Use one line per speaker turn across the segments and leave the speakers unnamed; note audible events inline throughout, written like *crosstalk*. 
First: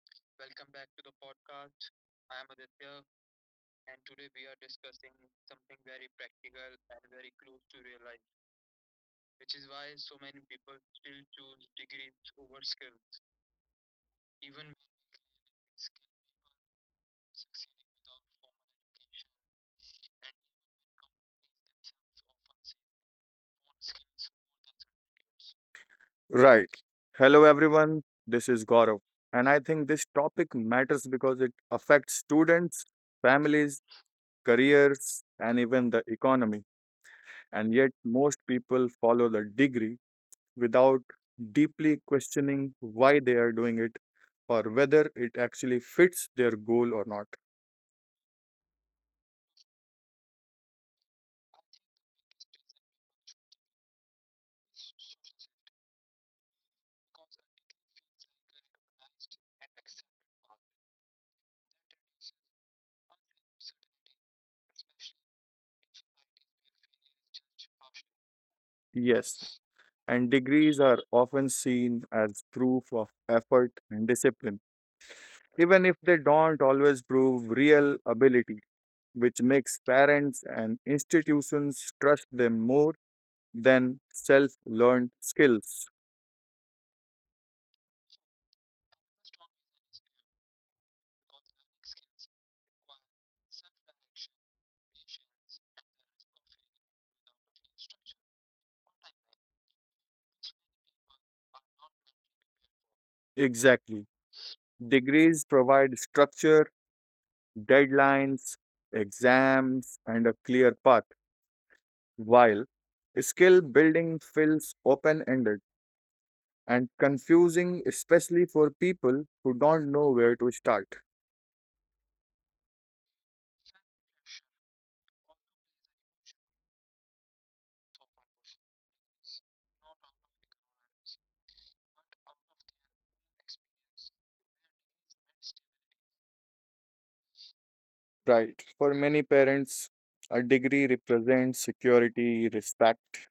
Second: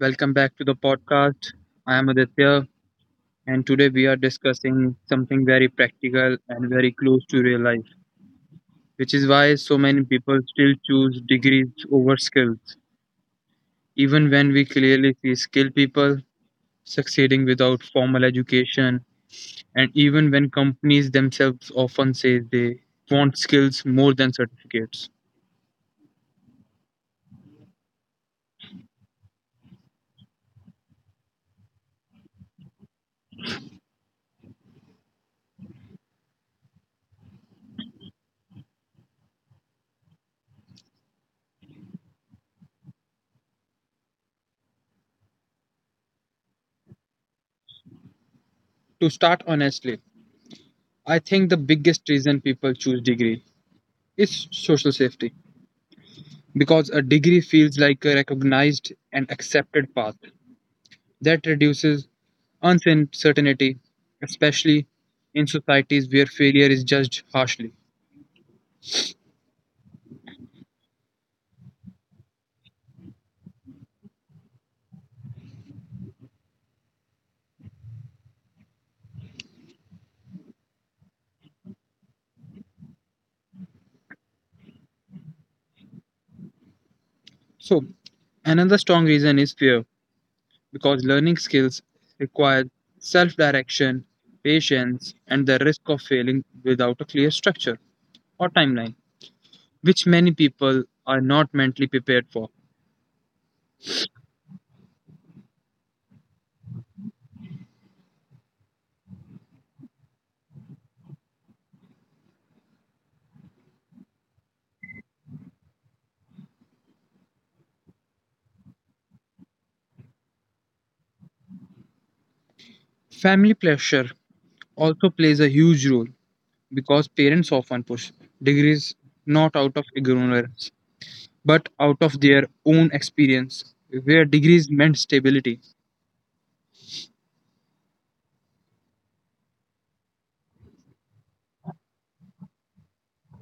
Welcome back to the podcast. I am Aditya, and today we are discussing something very practical and very close to real life, which is why so many people still choose degrees over skills, even when we clearly see skilled people succeeding without formal education, and even when companies themselves often say they want skills more than certificates.
Right. Hello, everyone. This is Gaurav. And I think this topic matters because it affects students, families, careers, and even the economy. And yet, most people follow the degree without deeply questioning why they are doing it or whether it actually fits their goal or not.
To start honestly, I think the biggest reason people choose degree is social safety because a degree feels like a recognized and accepted path that reduces uncertainty, especially in societies where failure is judged harshly.
Yes. And degrees are often seen as proof of effort and discipline, even if they don't always prove real ability which makes parents and institutions trust them more than self learned skills.
So, another strong reason is fear because learning skills require self direction, patience, and the risk of failing without a clear structure or timeline, which many people are not mentally prepared for.
Exactly. Degrees provide structure, deadlines, exams, and a clear path, while skill building feels open ended and confusing, especially for people who don't know where to start.
Family pressure also plays a huge role because parents often push degrees not out of ignorance but out of their own experience where degrees meant stability.
Right. For many parents, a degree represents security, respect,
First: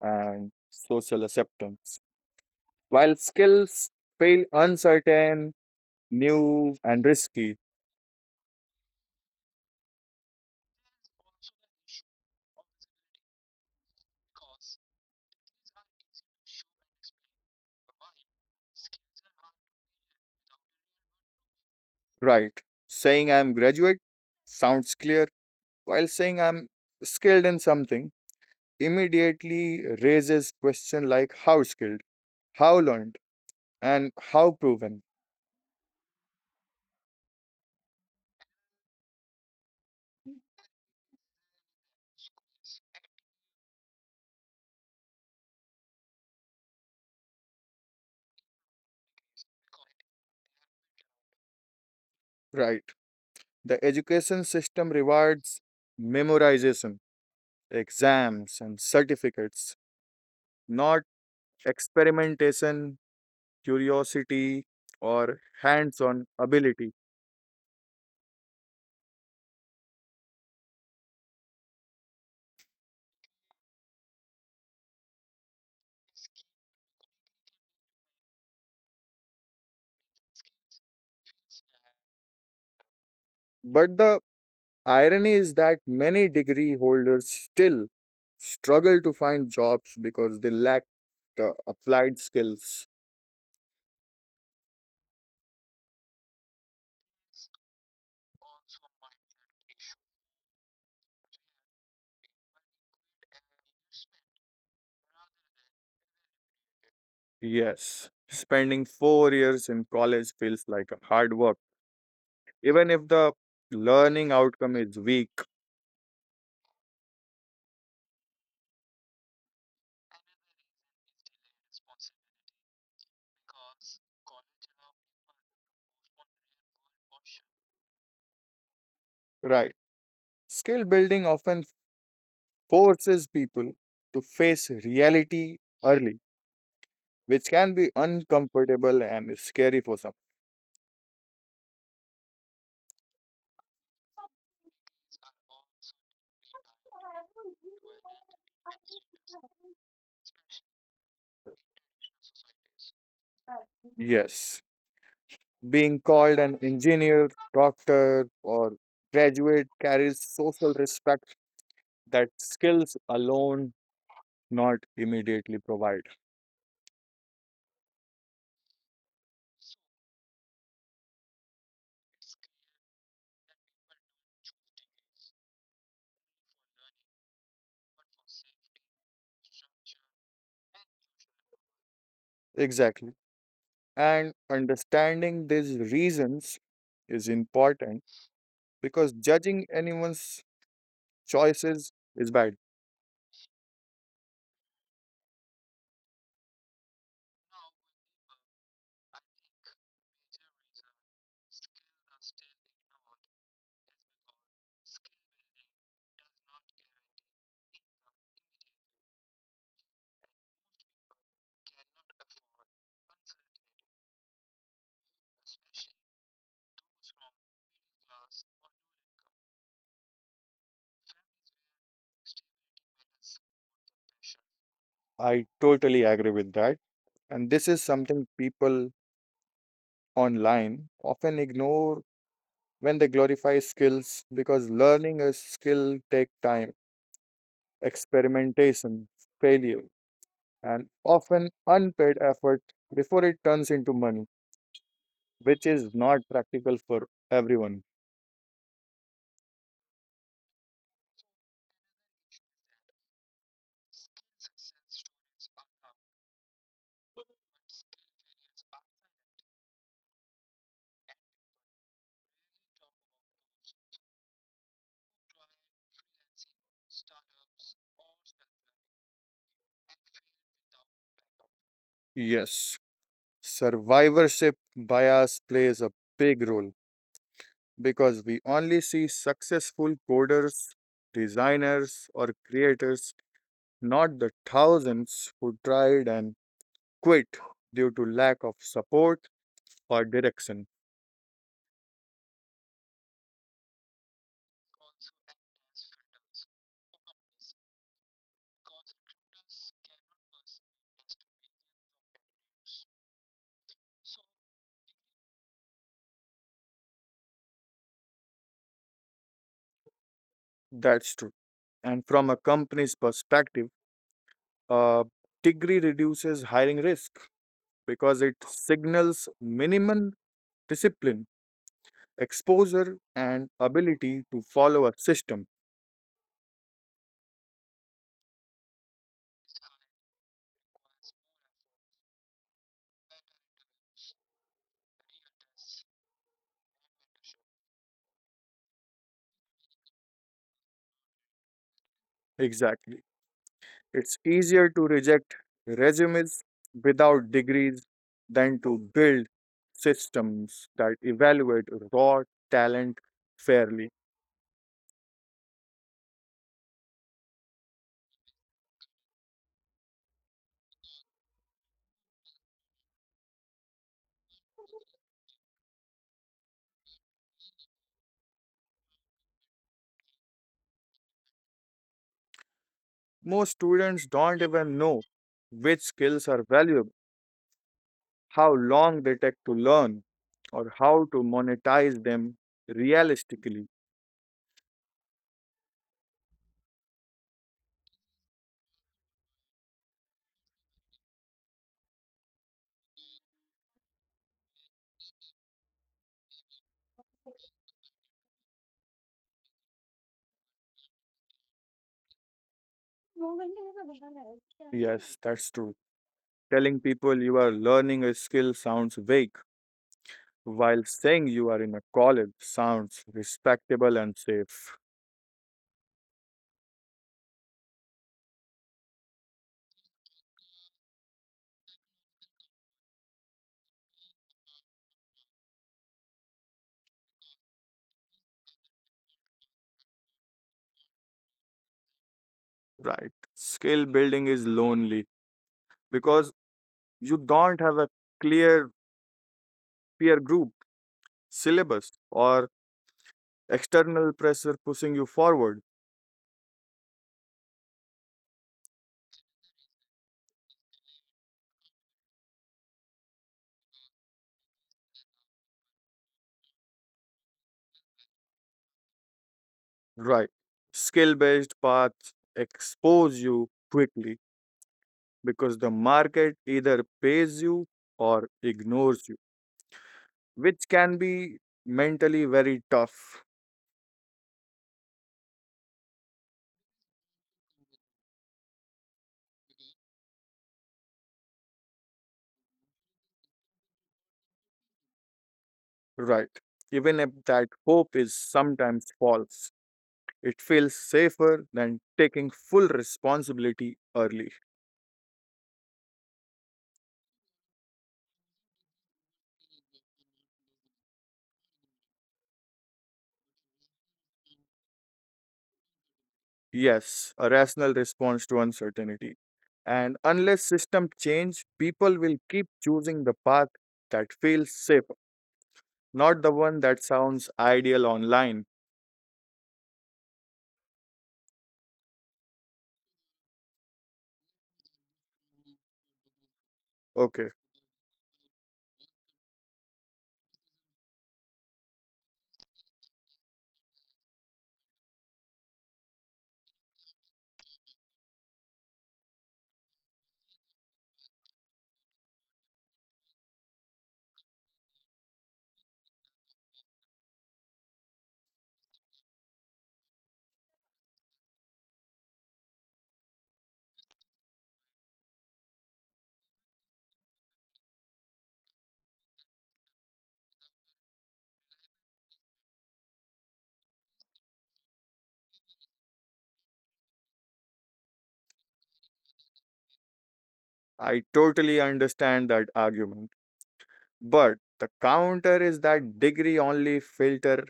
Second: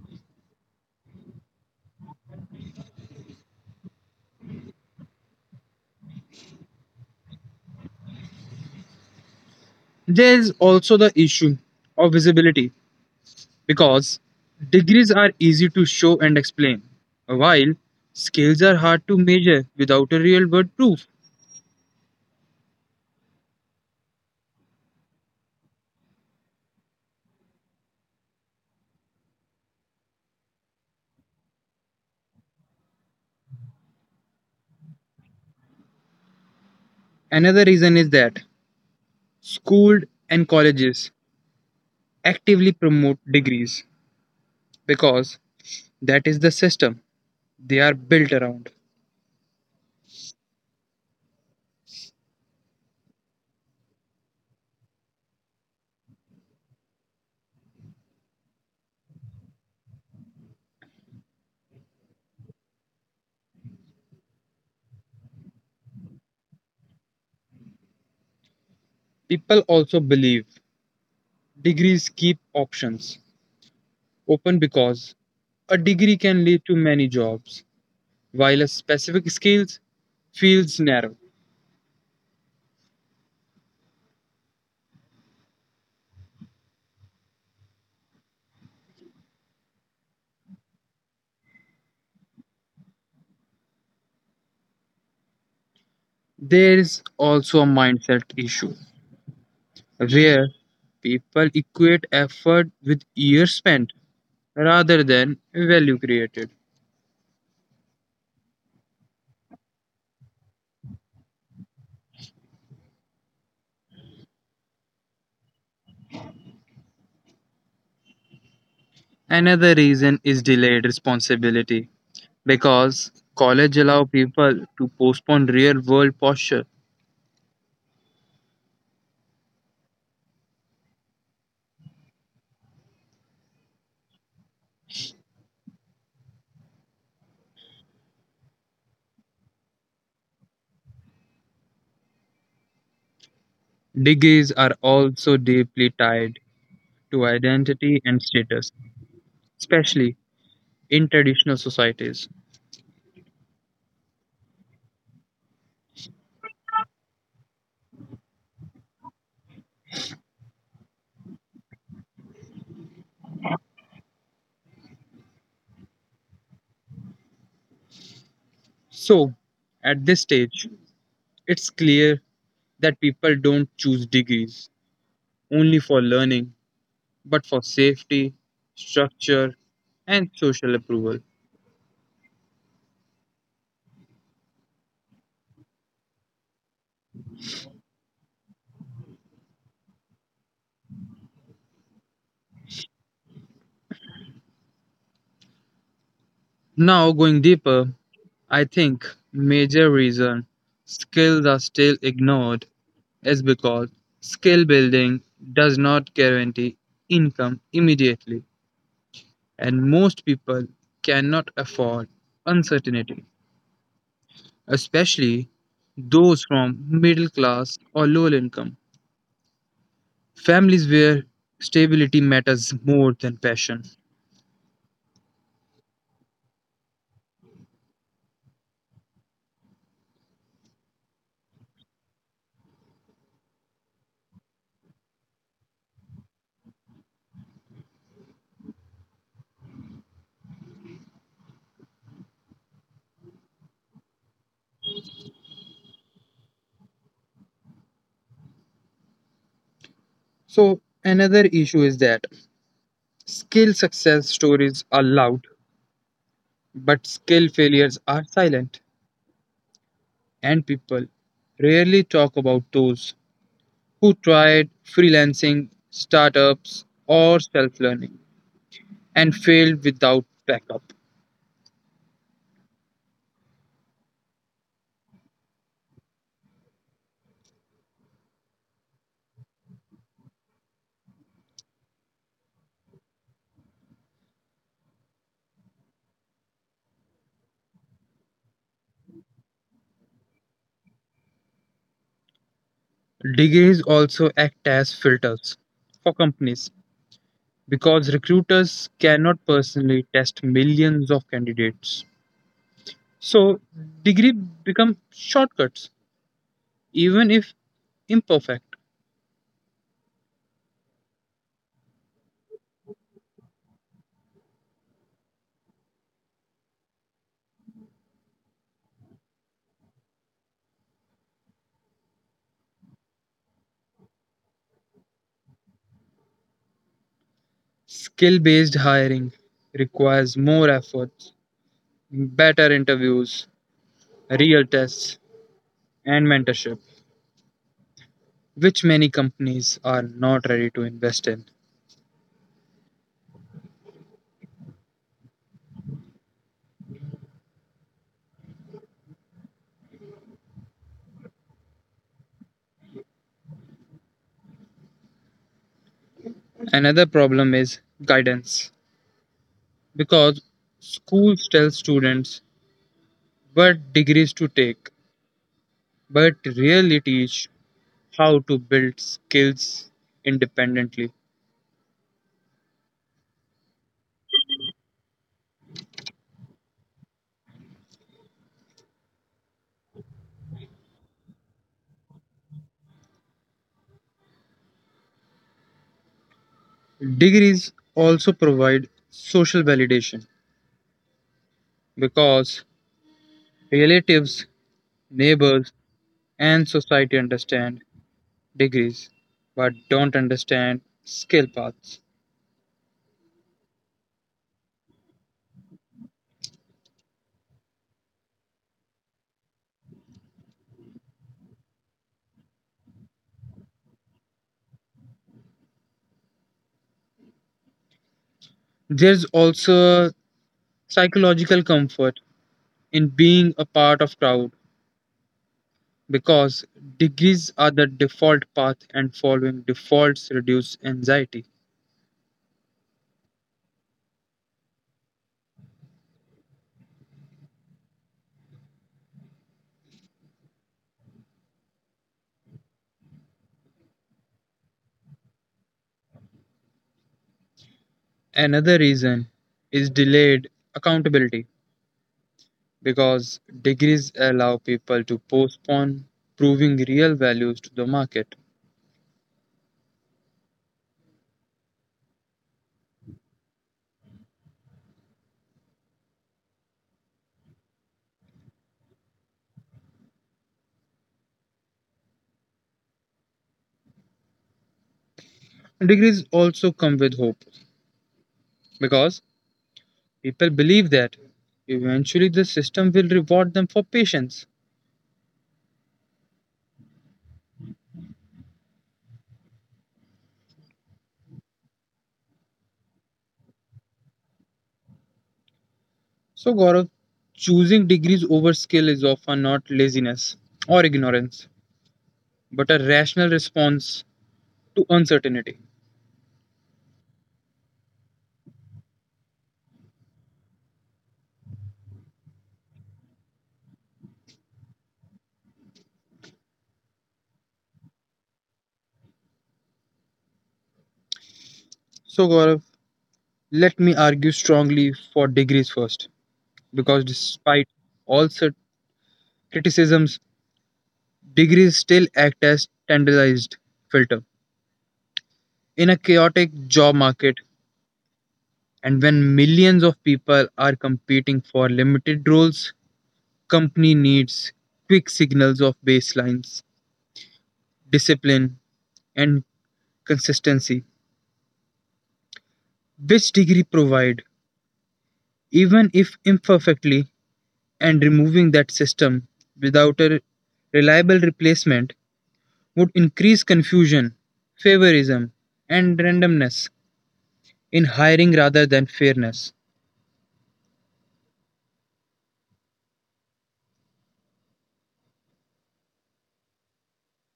and social acceptance. While skills feel uncertain, new, and risky,
There is also the issue of visibility because degrees are easy to show and explain, while skills are hard to measure without a real world proof.
right? Saying I'm graduate sounds clear, while saying I'm skilled in something immediately raises question like how skilled, how learned, and how proven,
Another reason is that schools and colleges actively promote degrees because that is the system they are built around.
right? The education system rewards memorization, exams, and certificates, not experimentation, curiosity, or hands on ability.
People also believe degrees keep options open because a degree can lead to many jobs, while a specific skills feels narrow.
But the Irony is that many degree holders still struggle to find jobs because they lack the applied skills.
There is also a mindset issue where people equate effort with years spent rather than value created.
Yes, spending 4 years in college feels like a hard work, even if the learning outcome is weak.
Another reason is delayed responsibility because college allow people to postpone real world posture.
Right. Skill building often forces people to face reality early, which can be uncomfortable and scary for some.
Degrees are also deeply tied to identity and status, especially in traditional societies.
Yes. Being called an engineer, doctor, or graduate carries social respect that skills alone not immediately provide.
So, at this stage, it's clear that people don't choose degrees only for learning, but for safety, structure, and social approval.
Exactly. And understanding these reasons is important because judging anyone's choices is bad.
Now, going deeper, I think major reason skills are still ignored is because skill building does not guarantee income immediately. And most people cannot afford uncertainty, especially those from middle class or low income families where stability matters more than passion.
I totally agree with that. And this is something people online often ignore when they glorify skills because learning a skill take time experimentation, failure, and often unpaid effort before it turns into money, which is not practical for everyone.
So, another issue is that skill success stories are loud, but skill failures are silent, and people rarely talk about those who tried freelancing, startups, or self learning and failed without backup.
Yes, survivorship bias plays a big role because we only see successful coders, designers, or creators, not the thousands who tried and quit due to lack of support or direction.
Degrees also act as filters for companies because recruiters cannot personally test millions of candidates. So, degree become shortcuts even if imperfect.
That's true. And from a company's perspective, Uh, degree reduces hiring risk because it signals minimum discipline, exposure, and ability to follow a system.
Skill-based hiring requires more effort, better interviews, real tests, and mentorship, which many companies are not ready to invest in.
Exactly. It's easier to reject resumes without degrees than to build systems that evaluate raw talent fairly.
Another problem is guidance because schools tell students but degrees to take, but really teach how to build skills independently.
Most students don't even know which skills are valuable how long they take to learn, or how to monetize them realistically.
Degrees also provide social validation because relatives, neighbors, and society understand degrees but don't understand skill paths.
Yes, *laughs* that's true. Telling people you are learning a skill sounds vague, while saying you are in a college sounds respectable and safe.
There's also psychological comfort in being a part of crowd because degrees are the default path and following defaults reduce anxiety.
Right. Skill building is lonely because you don't have a clear peer group, syllabus, or external pressure pushing you forward.
Another reason is delayed accountability because degrees allow people to postpone proving real values to the market.
Right. Skill based paths expose you quickly because the market either pays you or ignores you, which can be mentally very tough.
Degrees also come with hope because people believe that eventually the system will reward them for patience.
Right. Even if that hope is sometimes false, it feels safer than taking full responsibility early.
So, Gaurav, choosing degrees over skill is often not laziness or ignorance, but a rational response to uncertainty.
Yes, a rational response to uncertainty. And unless system change, people will keep choosing the path that feels safe not the one that sounds ideal online.
So, Gaurav, let me argue strongly for degrees first because
Okay,
despite all such criticisms, degrees still act as standardized filter. In a chaotic job market, and when millions of people are competing for limited roles, company needs quick signals of baselines, discipline, and consistency, which degree provide, even if imperfectly, and removing that system without a reliable replacement would increase confusion, favorism, and randomness in hiring rather than fairness.
I totally understand that argument. But the counter is that degree only filter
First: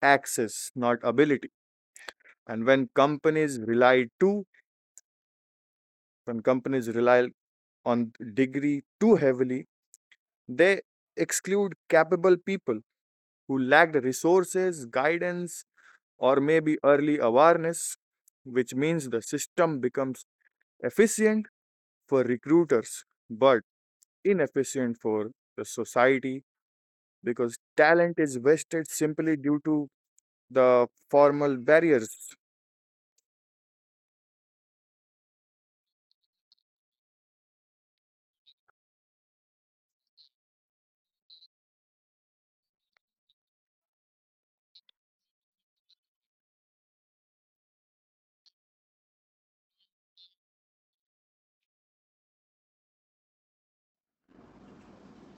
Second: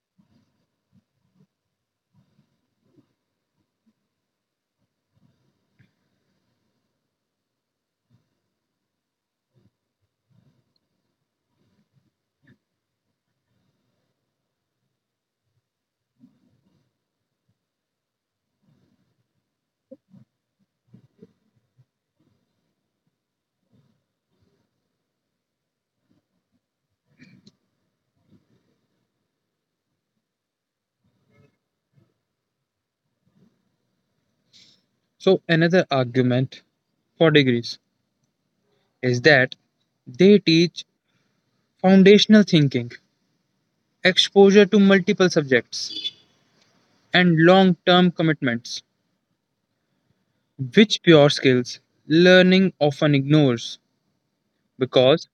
access, not ability. And when companies rely on degree too heavily, they exclude capable people who lacked resources, guidance, or maybe early awareness, which means the system becomes efficient for recruiters but inefficient for the society because talent is wasted simply due to the formal barriers.
So, another argument for degrees is that they teach foundational thinking, exposure to multiple subjects, and long term commitments, which pure skills learning often ignores because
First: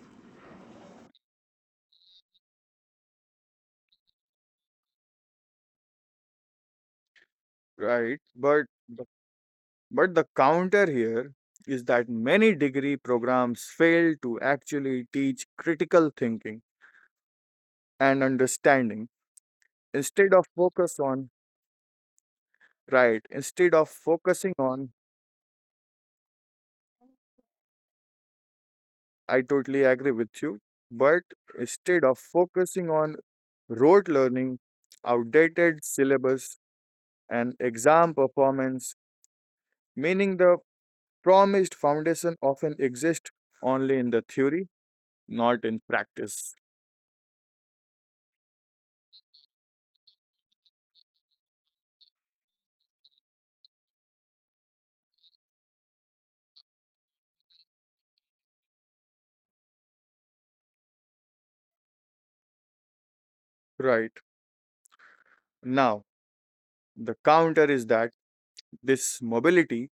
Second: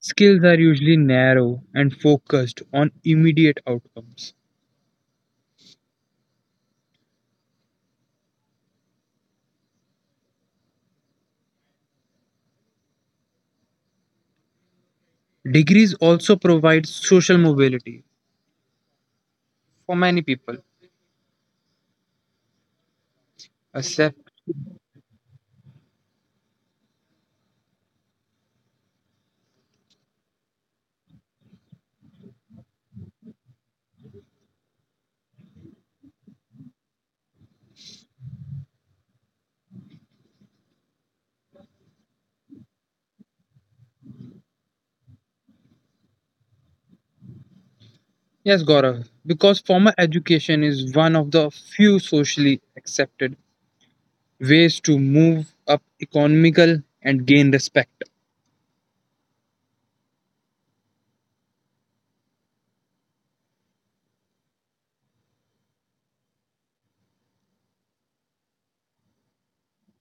skills are usually narrow and focused on immediate outcomes.
Right, but the- but the counter here is that many degree programs fail to actually teach
Degrees
critical
also
thinking
provide social mobility
and understanding
for many
instead of
people.
focus on right, instead of
Accept.
focusing on, I totally agree with you, but instead of focusing on rote learning outdated syllabus and exam performance, meaning the promised foundation often exists only in the theory, not in practice.
Yes, Gaurav, because formal education is one of the few socially accepted ways to move up economical and gain respect.
Right. Now, the counter is that this mobility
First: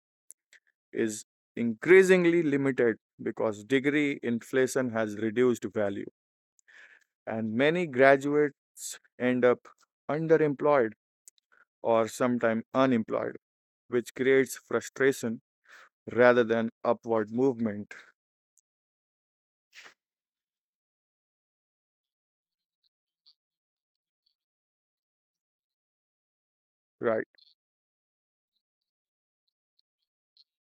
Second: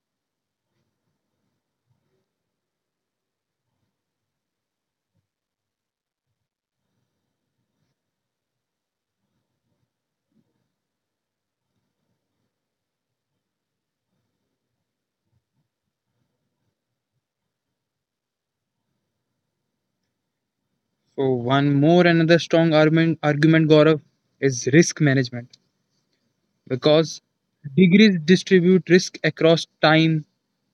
is increasingly limited because degree inflation has reduced value, and many graduates end up underemployed or sometimes unemployed, which creates frustration rather than upward movement.
So, one more another strong argument, Gaurav, is risk management because
Right.
degrees distribute risk across time,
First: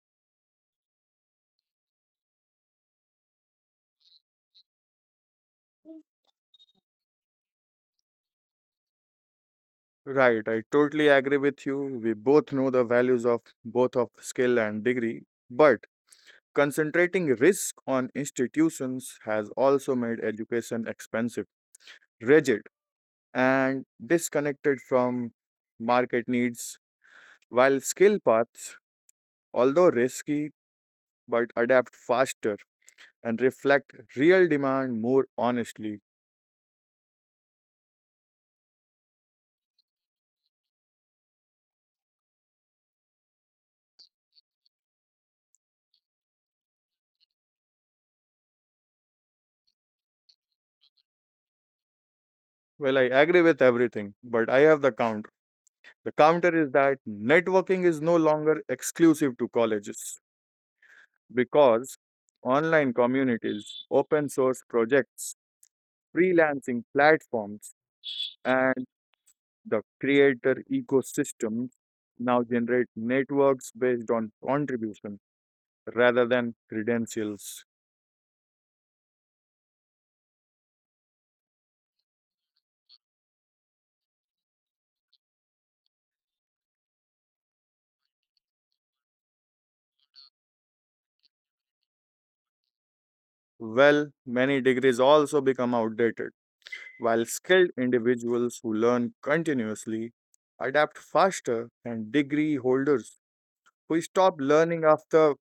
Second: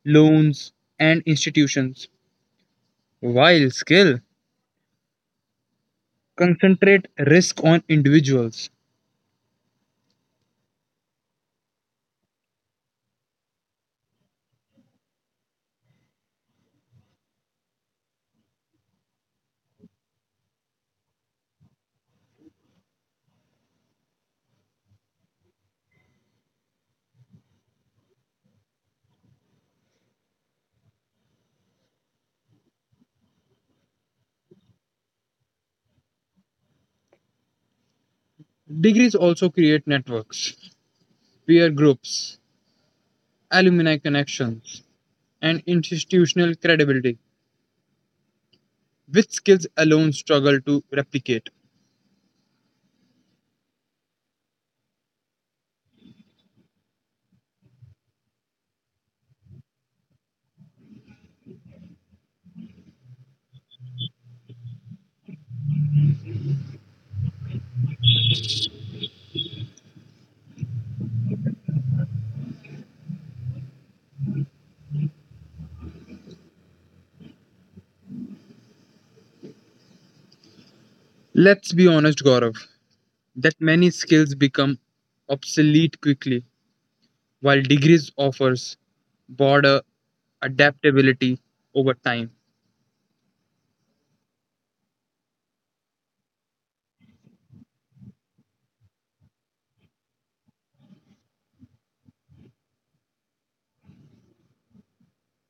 loans and institutions while skill concentrate risk on individuals.
Right, I totally agree with you. We both know the values of both of skill and degree, but concentrating risk on institutions has also made education expensive, rigid, and disconnected from market needs, while skill paths, although risky, but adapt faster and reflect real demand more honestly.
Degrees also create networks, peer groups, alumni connections and institutional credibility, which skills alone struggle to replicate.
Well, I agree with everything, but I have the counter. The counter is that networking is no longer exclusive to colleges, because online communities, open source projects, freelancing platforms, and the creator ecosystem now generate networks based on contribution rather than credentials.
Let's be honest, Gaurav, that many skills become obsolete quickly, while degrees offers broader adaptability over time.
Well, many degrees also become outdated, while skilled individuals who learn continuously adapt faster, and degree holders who stop learning after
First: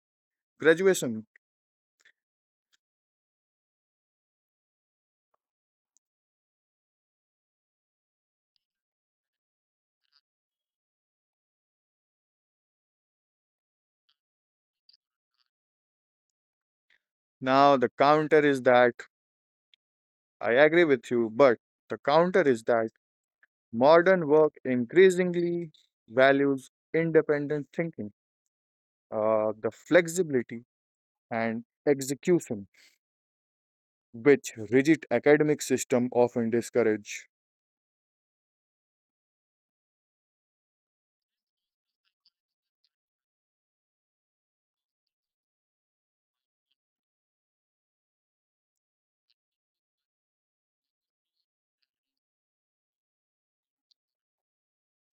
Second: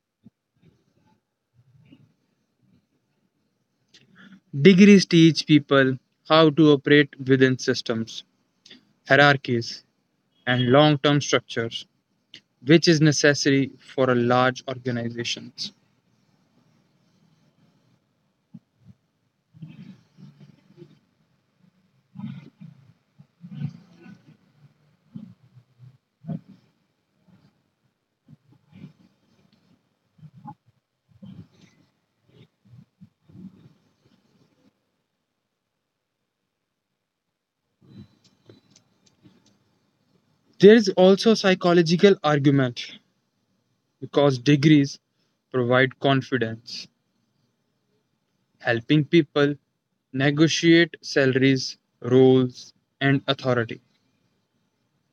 graduation.
Degrees teach people how to operate within systems, hierarchies, and long-term structures, which is necessary for a large organizations.
Now, the counter is that I agree with you, but the counter is that modern work increasingly values independent thinking, the flexibility and execution, which rigid academic system often discourage.
There is also a psychological argument because degrees provide confidence, helping people negotiate salaries, roles, and authority.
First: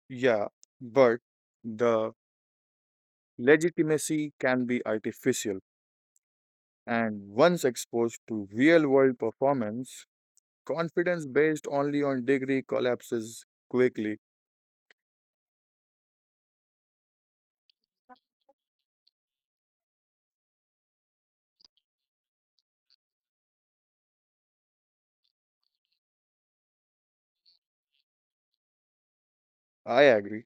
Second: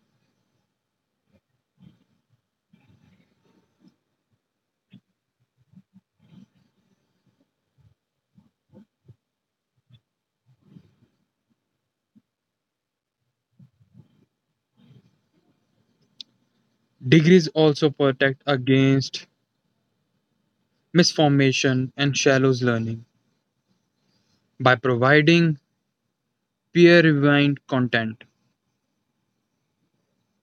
Yeah, but the legitimacy can be artificial, and once exposed to real-world performance, confidence based only on degree collapses quickly.
Degrees also protect against misformation and shallow learning by providing peer reviewed content.
I agree.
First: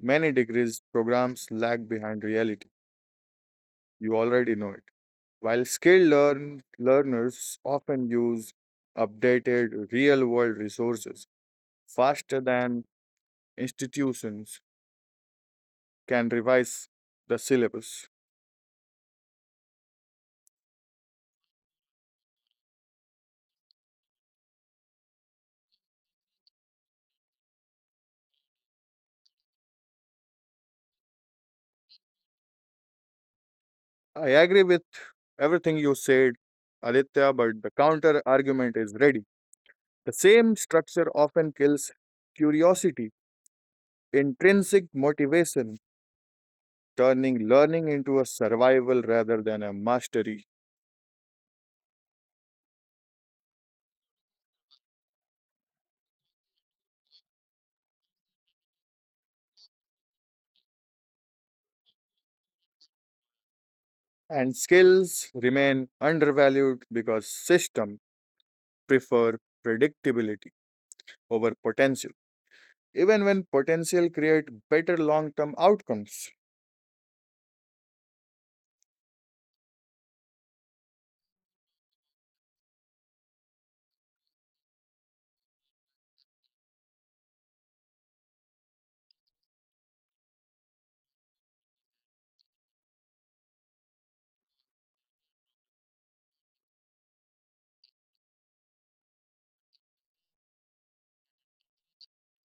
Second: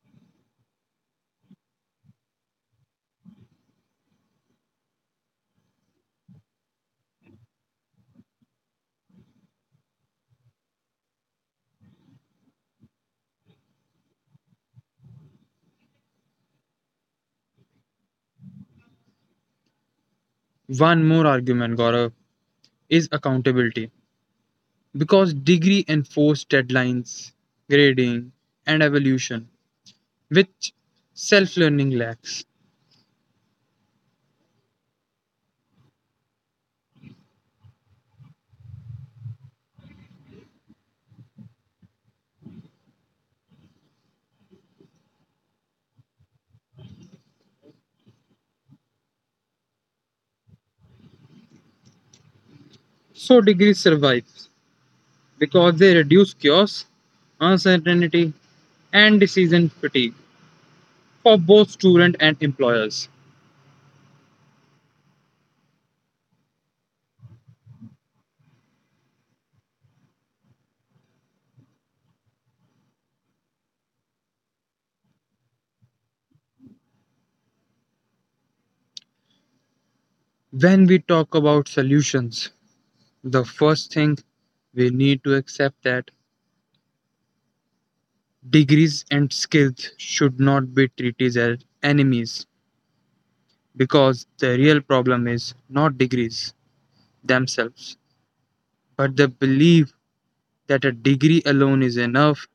Many degrees programs lag behind reality. You already know it. While skilled learners often use updated real world resources faster than institutions can revise the syllabus.
One more argument, Gaurav, is accountability because degree enforce deadlines, grading, and evolution, which self learning lacks.
I agree with everything you said, Aditya, but the counter argument is ready. The same structure often kills curiosity, intrinsic motivation, turning learning into a survival rather than a mastery.
So, degree survives because they reduce chaos, uncertainty, and decision fatigue for both students and employers.
And skills remain undervalued because systems prefer predictability over potential, even when potential create better long-term outcomes.
When we talk about solutions, the first thing we need to accept that degrees and skills should not be treated as enemies because the real problem is not degrees themselves, but the belief that a degree alone is enough,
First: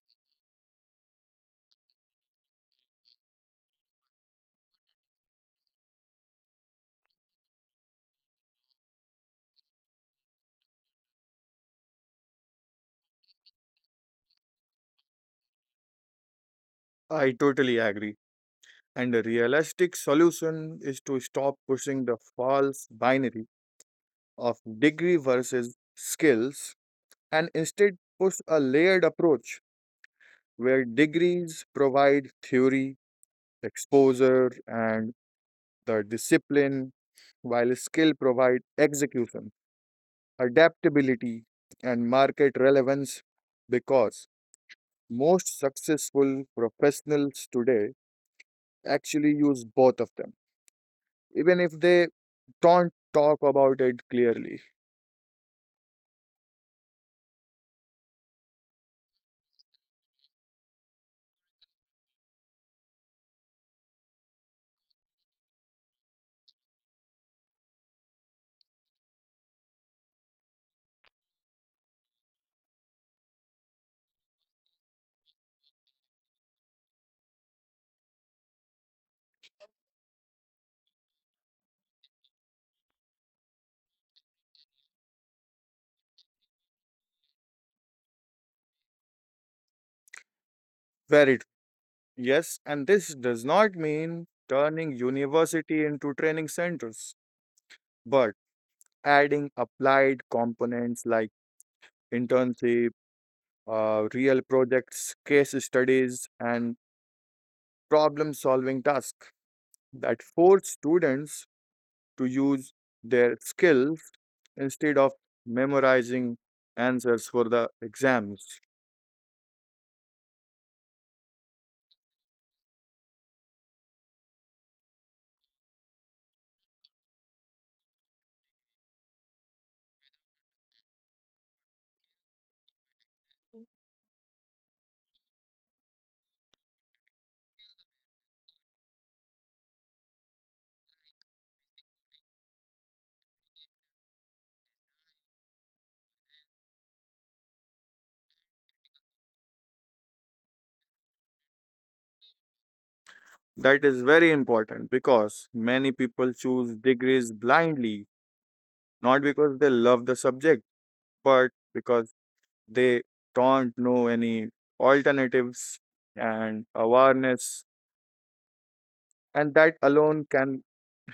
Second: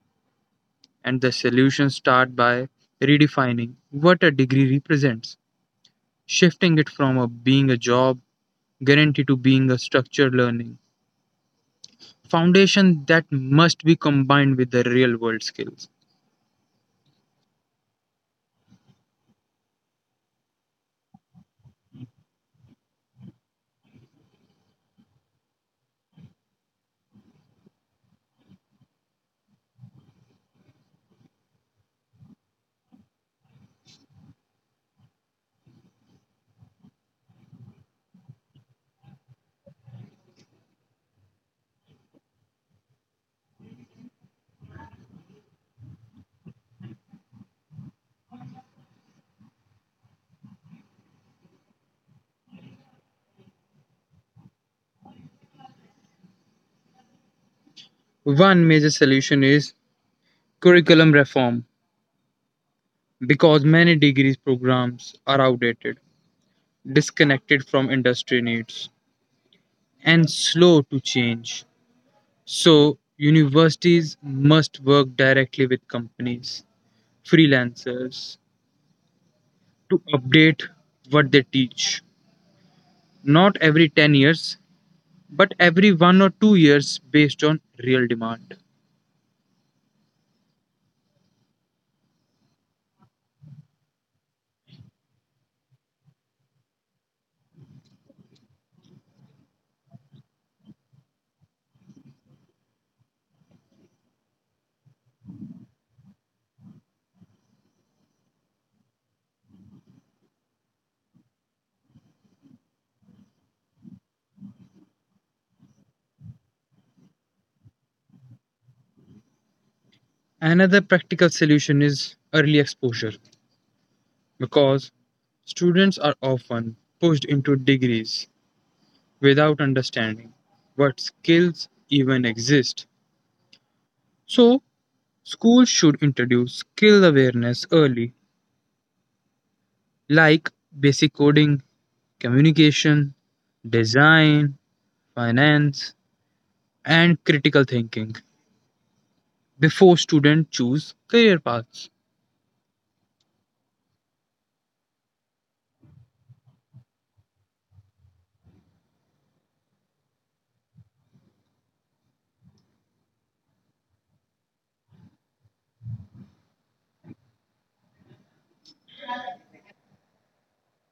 and the solutions start by redefining what a degree represents, shifting it from a being a job guarantee to being a structured learning foundation that must be combined with the real world skills.
I totally agree. And a realistic solution is to stop pushing the false binary of degree versus skills and instead push a layered approach where degrees provide theory, exposure, and the discipline, while skill provide execution adaptability, and market relevance because most successful professionals today actually use both of them, even if they don't talk about it clearly.
One major solution is curriculum reform because many degrees programs are outdated, disconnected from industry needs, and slow to change. So, universities must work directly with companies, freelancers to update what they teach. Not every 10 years, but every one or two years based on real demand.
Very true. Yes, and this does not mean turning university into training centers, but adding applied components like internship, real projects, case studies, and problem solving tasks that force students to use their skills instead of memorizing answers for the exams.
Another practical solution is early exposure because students are often pushed into degrees without understanding what skills even exist. So, schools should introduce skill awareness early, like basic coding, communication, design, finance, and critical thinking before students choose career paths.
That is very important because many people choose degrees blindly, not because they love the subject, but because they don't know any alternatives and awareness. And that alone can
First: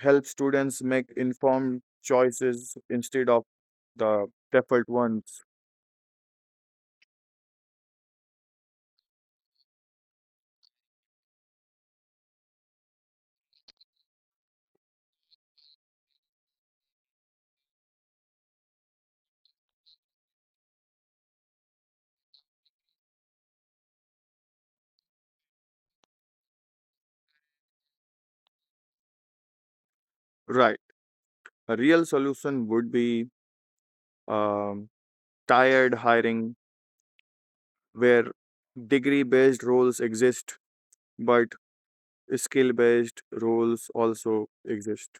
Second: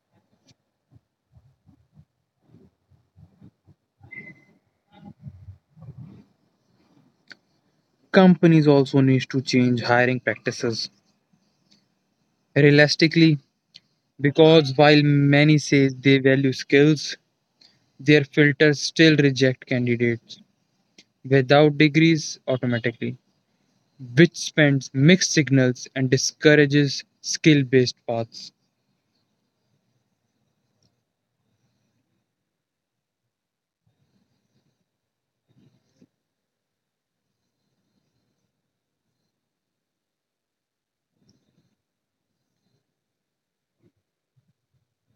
help students make informed choices instead of the default ones.
Companies also need to change hiring practices realistically because while many say they value skills, their filters still reject candidates without degrees automatically, which sends mixed signals and discourages skill based paths.
Right. A real solution would be um, tired hiring where degree based roles exist but skill based roles also exist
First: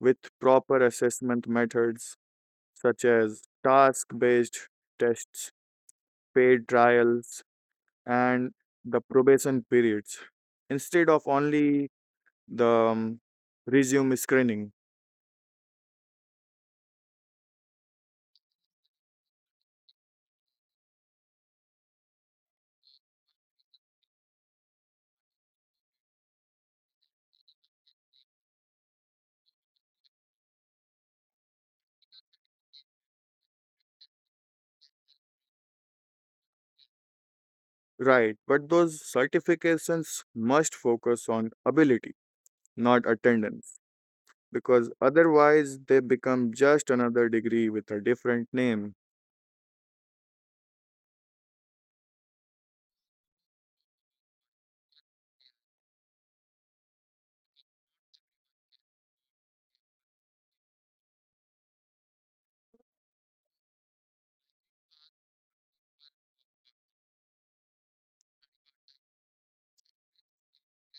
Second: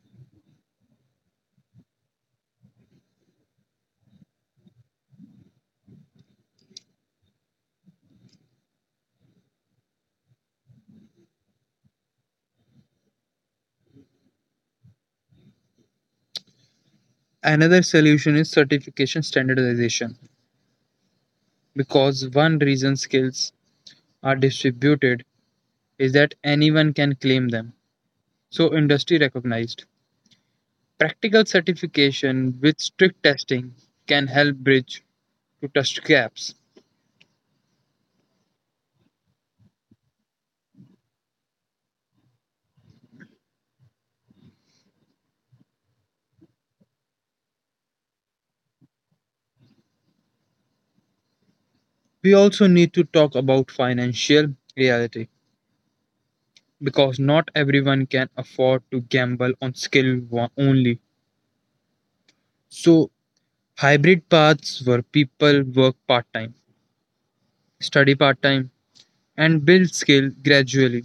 with proper assessment methods such as task based tests, paid trials, and the probation periods instead of only the resume screening.
Another solution is certification standardization because one reason skills are distributed is that anyone can claim them, so industry recognized practical certification with strict testing can help bridge to test gaps.
Right, but those certifications must focus on ability not attendance because otherwise they become just another degree with a different name.
We also need to talk about financial reality because not everyone can afford to gamble on only. So, hybrid paths where people work part time, study part time, and build skill gradually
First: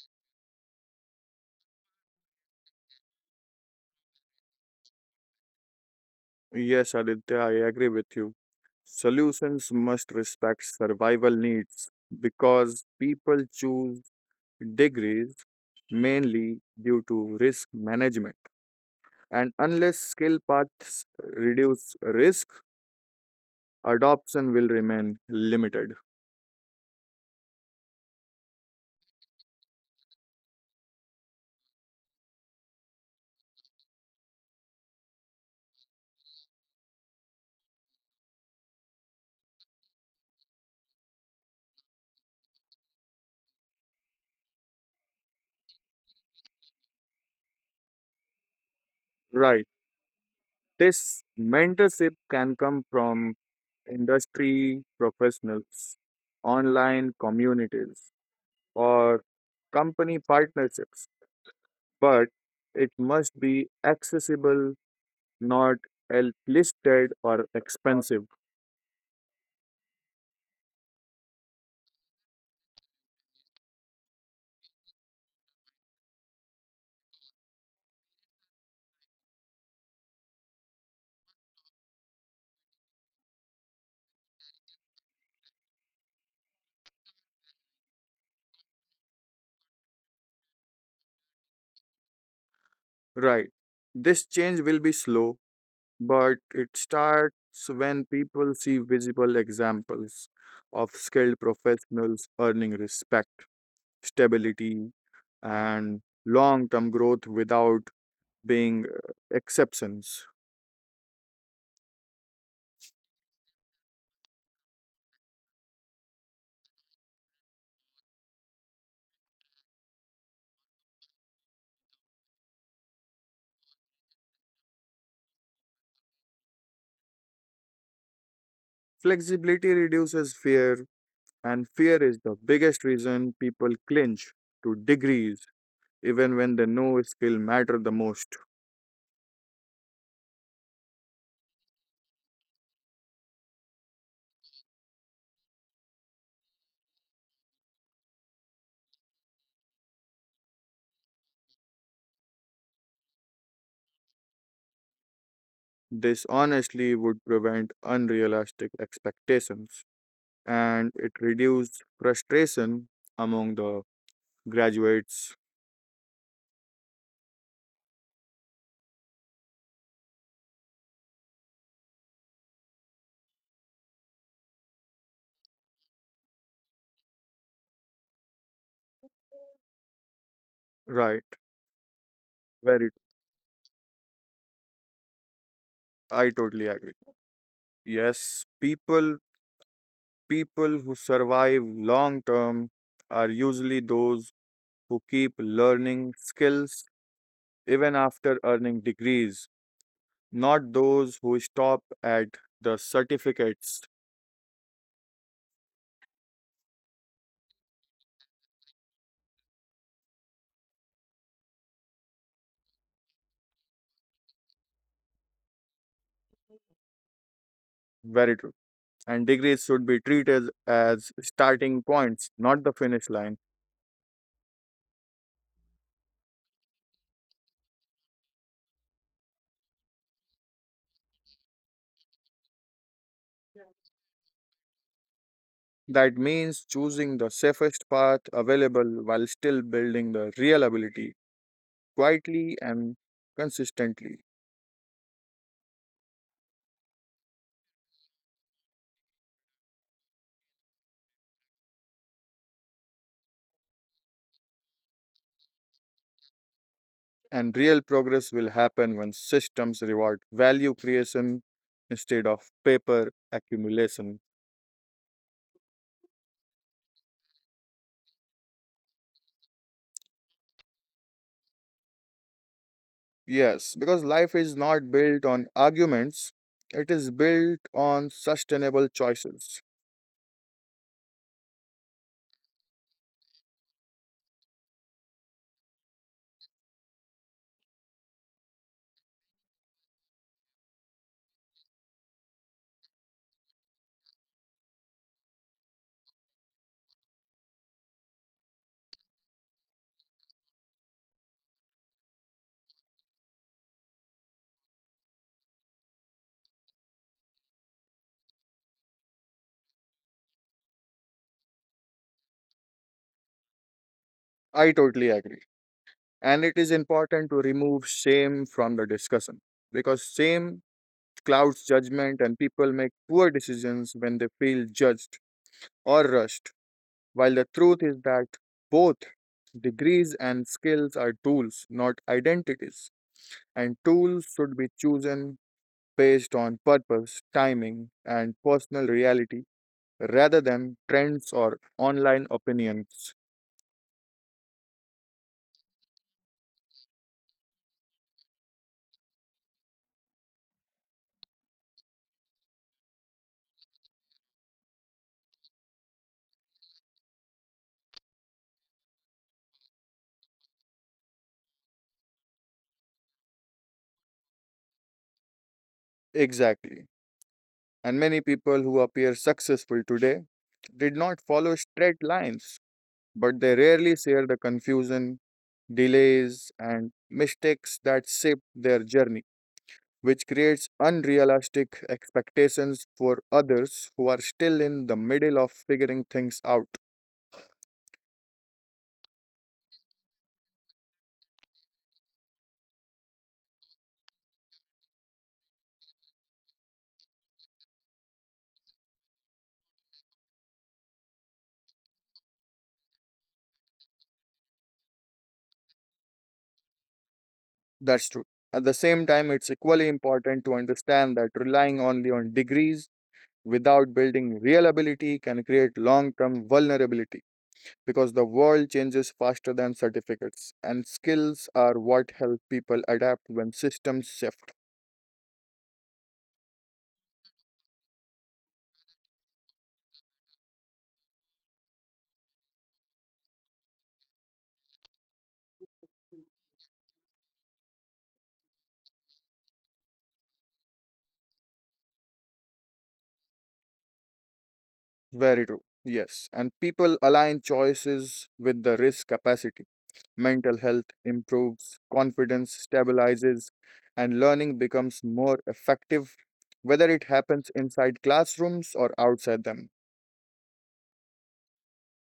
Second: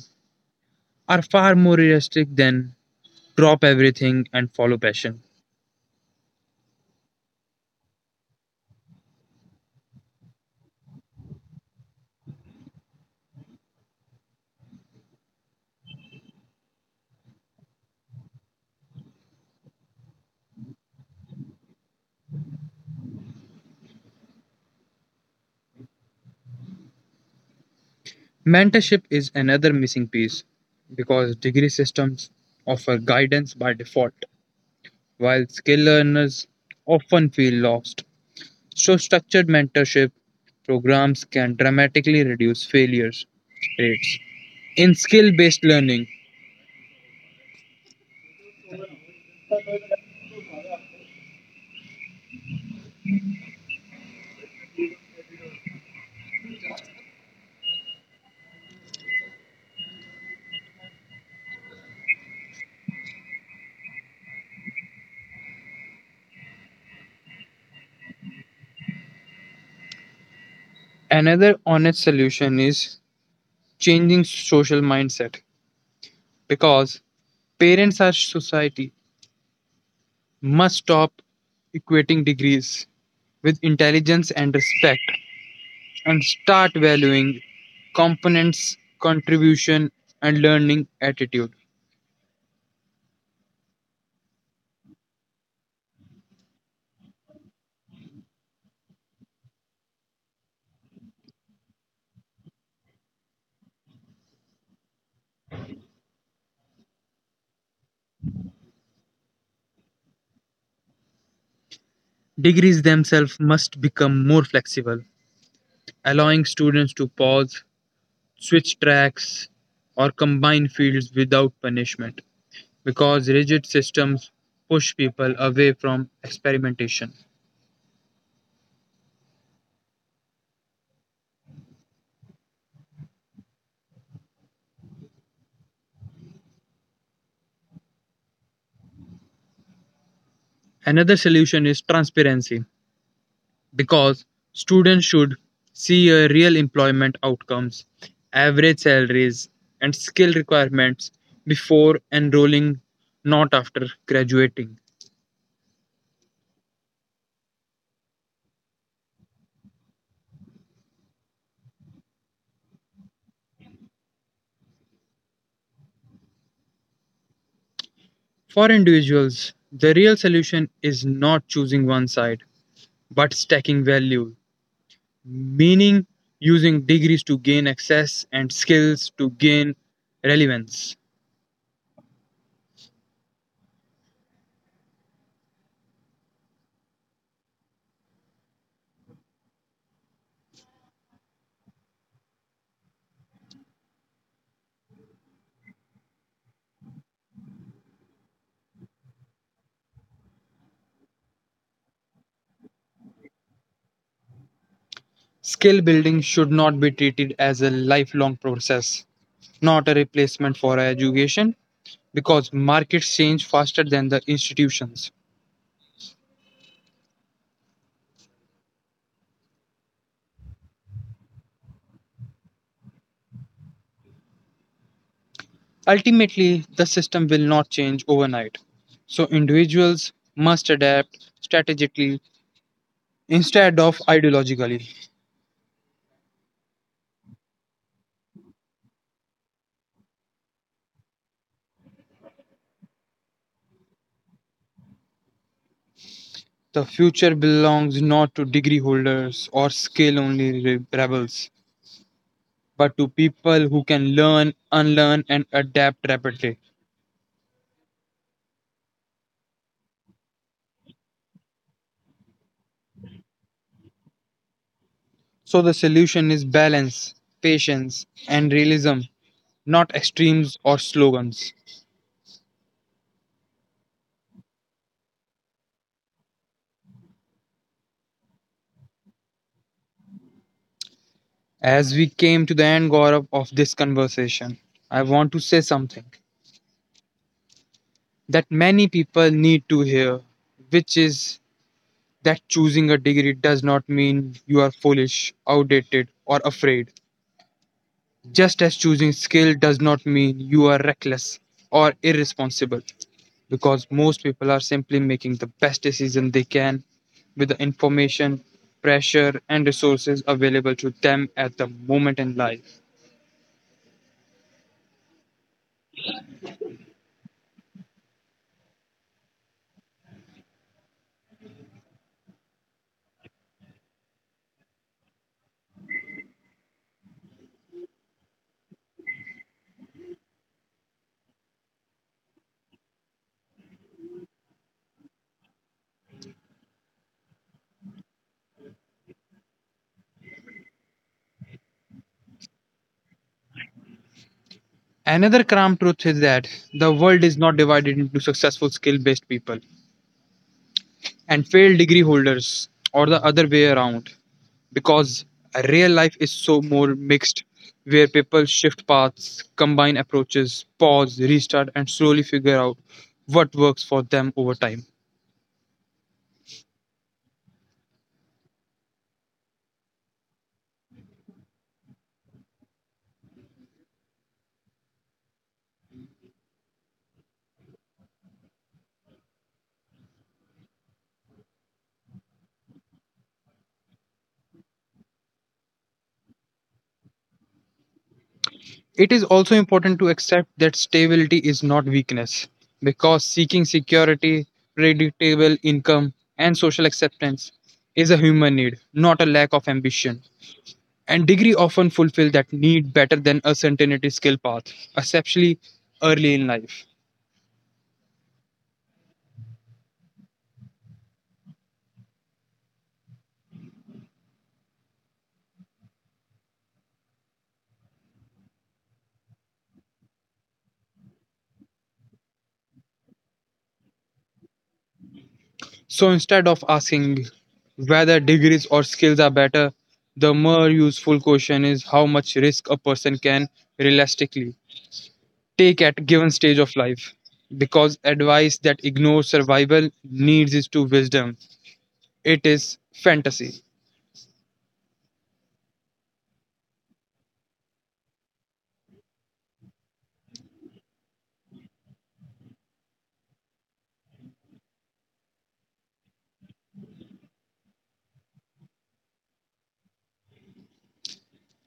are far more realistic than drop everything and follow passion.
Yes, Aditya, I agree with you. Solutions must respect survival needs because people choose degrees mainly due to risk management. And unless skill paths reduce risk, adoption will remain limited.
Mentorship is another missing piece because degree systems offer guidance by default, while skill learners often feel lost. So, structured mentorship programs can dramatically reduce failures rates in skill based learning.
Right. This mentorship can come from industry professionals, online communities, or company partnerships, but it must be accessible, not listed or expensive.
Another honest solution is changing social mindset because parents and society must stop equating degrees with intelligence and respect, and start valuing components, contribution, and learning attitude.
Right. This change will be slow, but it starts when people see visible examples of skilled professionals earning respect, stability, and long term growth without being exceptions.
Degrees themselves must become more flexible, allowing students to pause, switch tracks, or combine fields without punishment, because rigid systems push people away from experimentation.
Flexibility reduces fear, and fear is the biggest reason people clinch to degrees even when they know skill matter the most.
Another solution is transparency, because students should see a real employment outcomes, average salaries, and skill requirements before enrolling, not after graduating.
This honestly would prevent unrealistic expectations and it reduces frustration among the graduates.
For individuals, the real solution is not choosing one side, but stacking value, meaning using degrees to gain access and skills to gain
Right.
relevance.
Very I totally agree. Yes, people who survive long term are usually those who keep learning skills even after earning degrees not those who stop at the certificates.
Skill building should not be treated as a lifelong process, not a replacement for education because markets change faster than the institutions.
Very true. And degrees should be treated as starting points, not the finish line.
Ultimately, the system will not change overnight. So, individuals must adapt strategically instead of ideologically.
That means choosing the safest path available while still building the real ability quietly and consistently.
The future belongs not to degree holders or skill only rebels, but to people who can learn, unlearn, and adapt rapidly.
And real progress will happen when systems reward value creation instead of paper accumulation.
So, the solution is balance, patience, and realism, not extremes or slogans.
Yes, because life is not built on arguments, it is built on sustainable choices.
As we came to the end, Gaurav, of this conversation, I want to say something that many people need to hear, which is that choosing a degree does not mean you are foolish, outdated, or afraid. Just as choosing skill does not mean you are reckless or irresponsible, because most people are simply making the best decision they can with the information, pressure, and resources available to them at the moment in life.
I totally agree. And it is important to remove shame from the discussion because shame clouds judgment and people make poor decisions when they feel judged or rushed. While the truth is that both degrees and skills are tools, not identities, and tools should be chosen based on purpose, timing, and personal reality rather than trends or online opinions.
Another cramped truth is that the world is not divided into successful skill based people and failed degree holders or the other way around because real life is so more mixed where people shift paths, combine approaches, pause, restart, and slowly figure out what works for them over time.
Exactly. And many people who appear successful today did not follow straight lines, but they rarely share the confusion, delays, and mistakes that shape their journey, which creates unrealistic expectations for others who are still in the middle of figuring things out.
It is also important to accept that stability is not weakness because seeking security, predictable income, and social acceptance is a human need, not a lack of ambition, and degree often fulfill that need better than a certainty skill path, especially early in life.
That's true. At the same time, it's equally important to understand that relying only on degrees without building real ability can create long term vulnerability because the world changes faster than certificates, and skills are what help people adapt when systems shift.
So instead of asking whether degrees or skills are better, the more useful question is how much risk a person can realistically take at given stage of life. Because advice that ignores survival needs is to wisdom. It is fantasy.
Very true. Yes, and people align choices with the risk capacity. Mental health improves, confidence stabilizes, and learning becomes more effective, whether it happens inside classrooms or outside them.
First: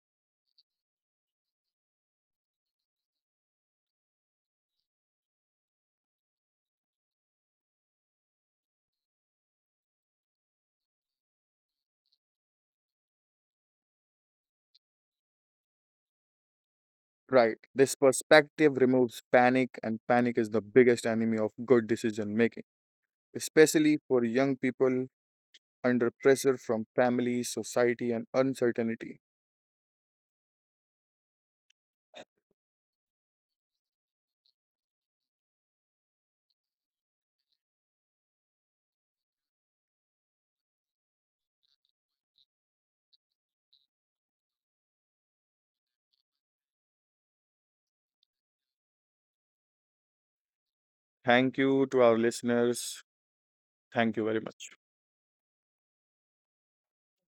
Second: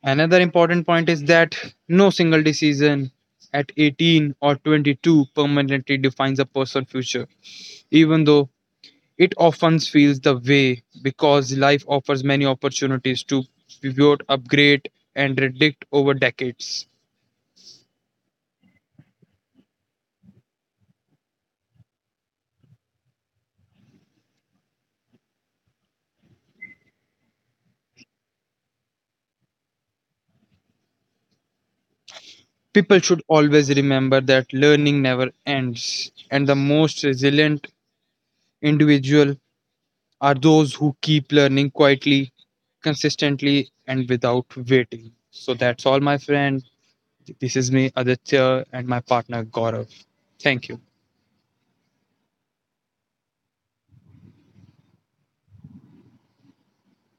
Another important point is that no single decision at 18 or 22 permanently defines a person's future, even though it often feels the way because life offers many opportunities to pivot, upgrade, and predict over decades.
Right. This perspective removes panic, and panic is the biggest enemy of good decision making, especially for young people under pressure from family, society, and uncertainty.
People should always remember that learning never ends, and the most resilient individual are those who keep learning quietly, consistently, and without waiting. So that's all, my friend. This is me, Aditya, and my partner, Gaurav. Thank you.
Thank you to our listeners. Thank you very much.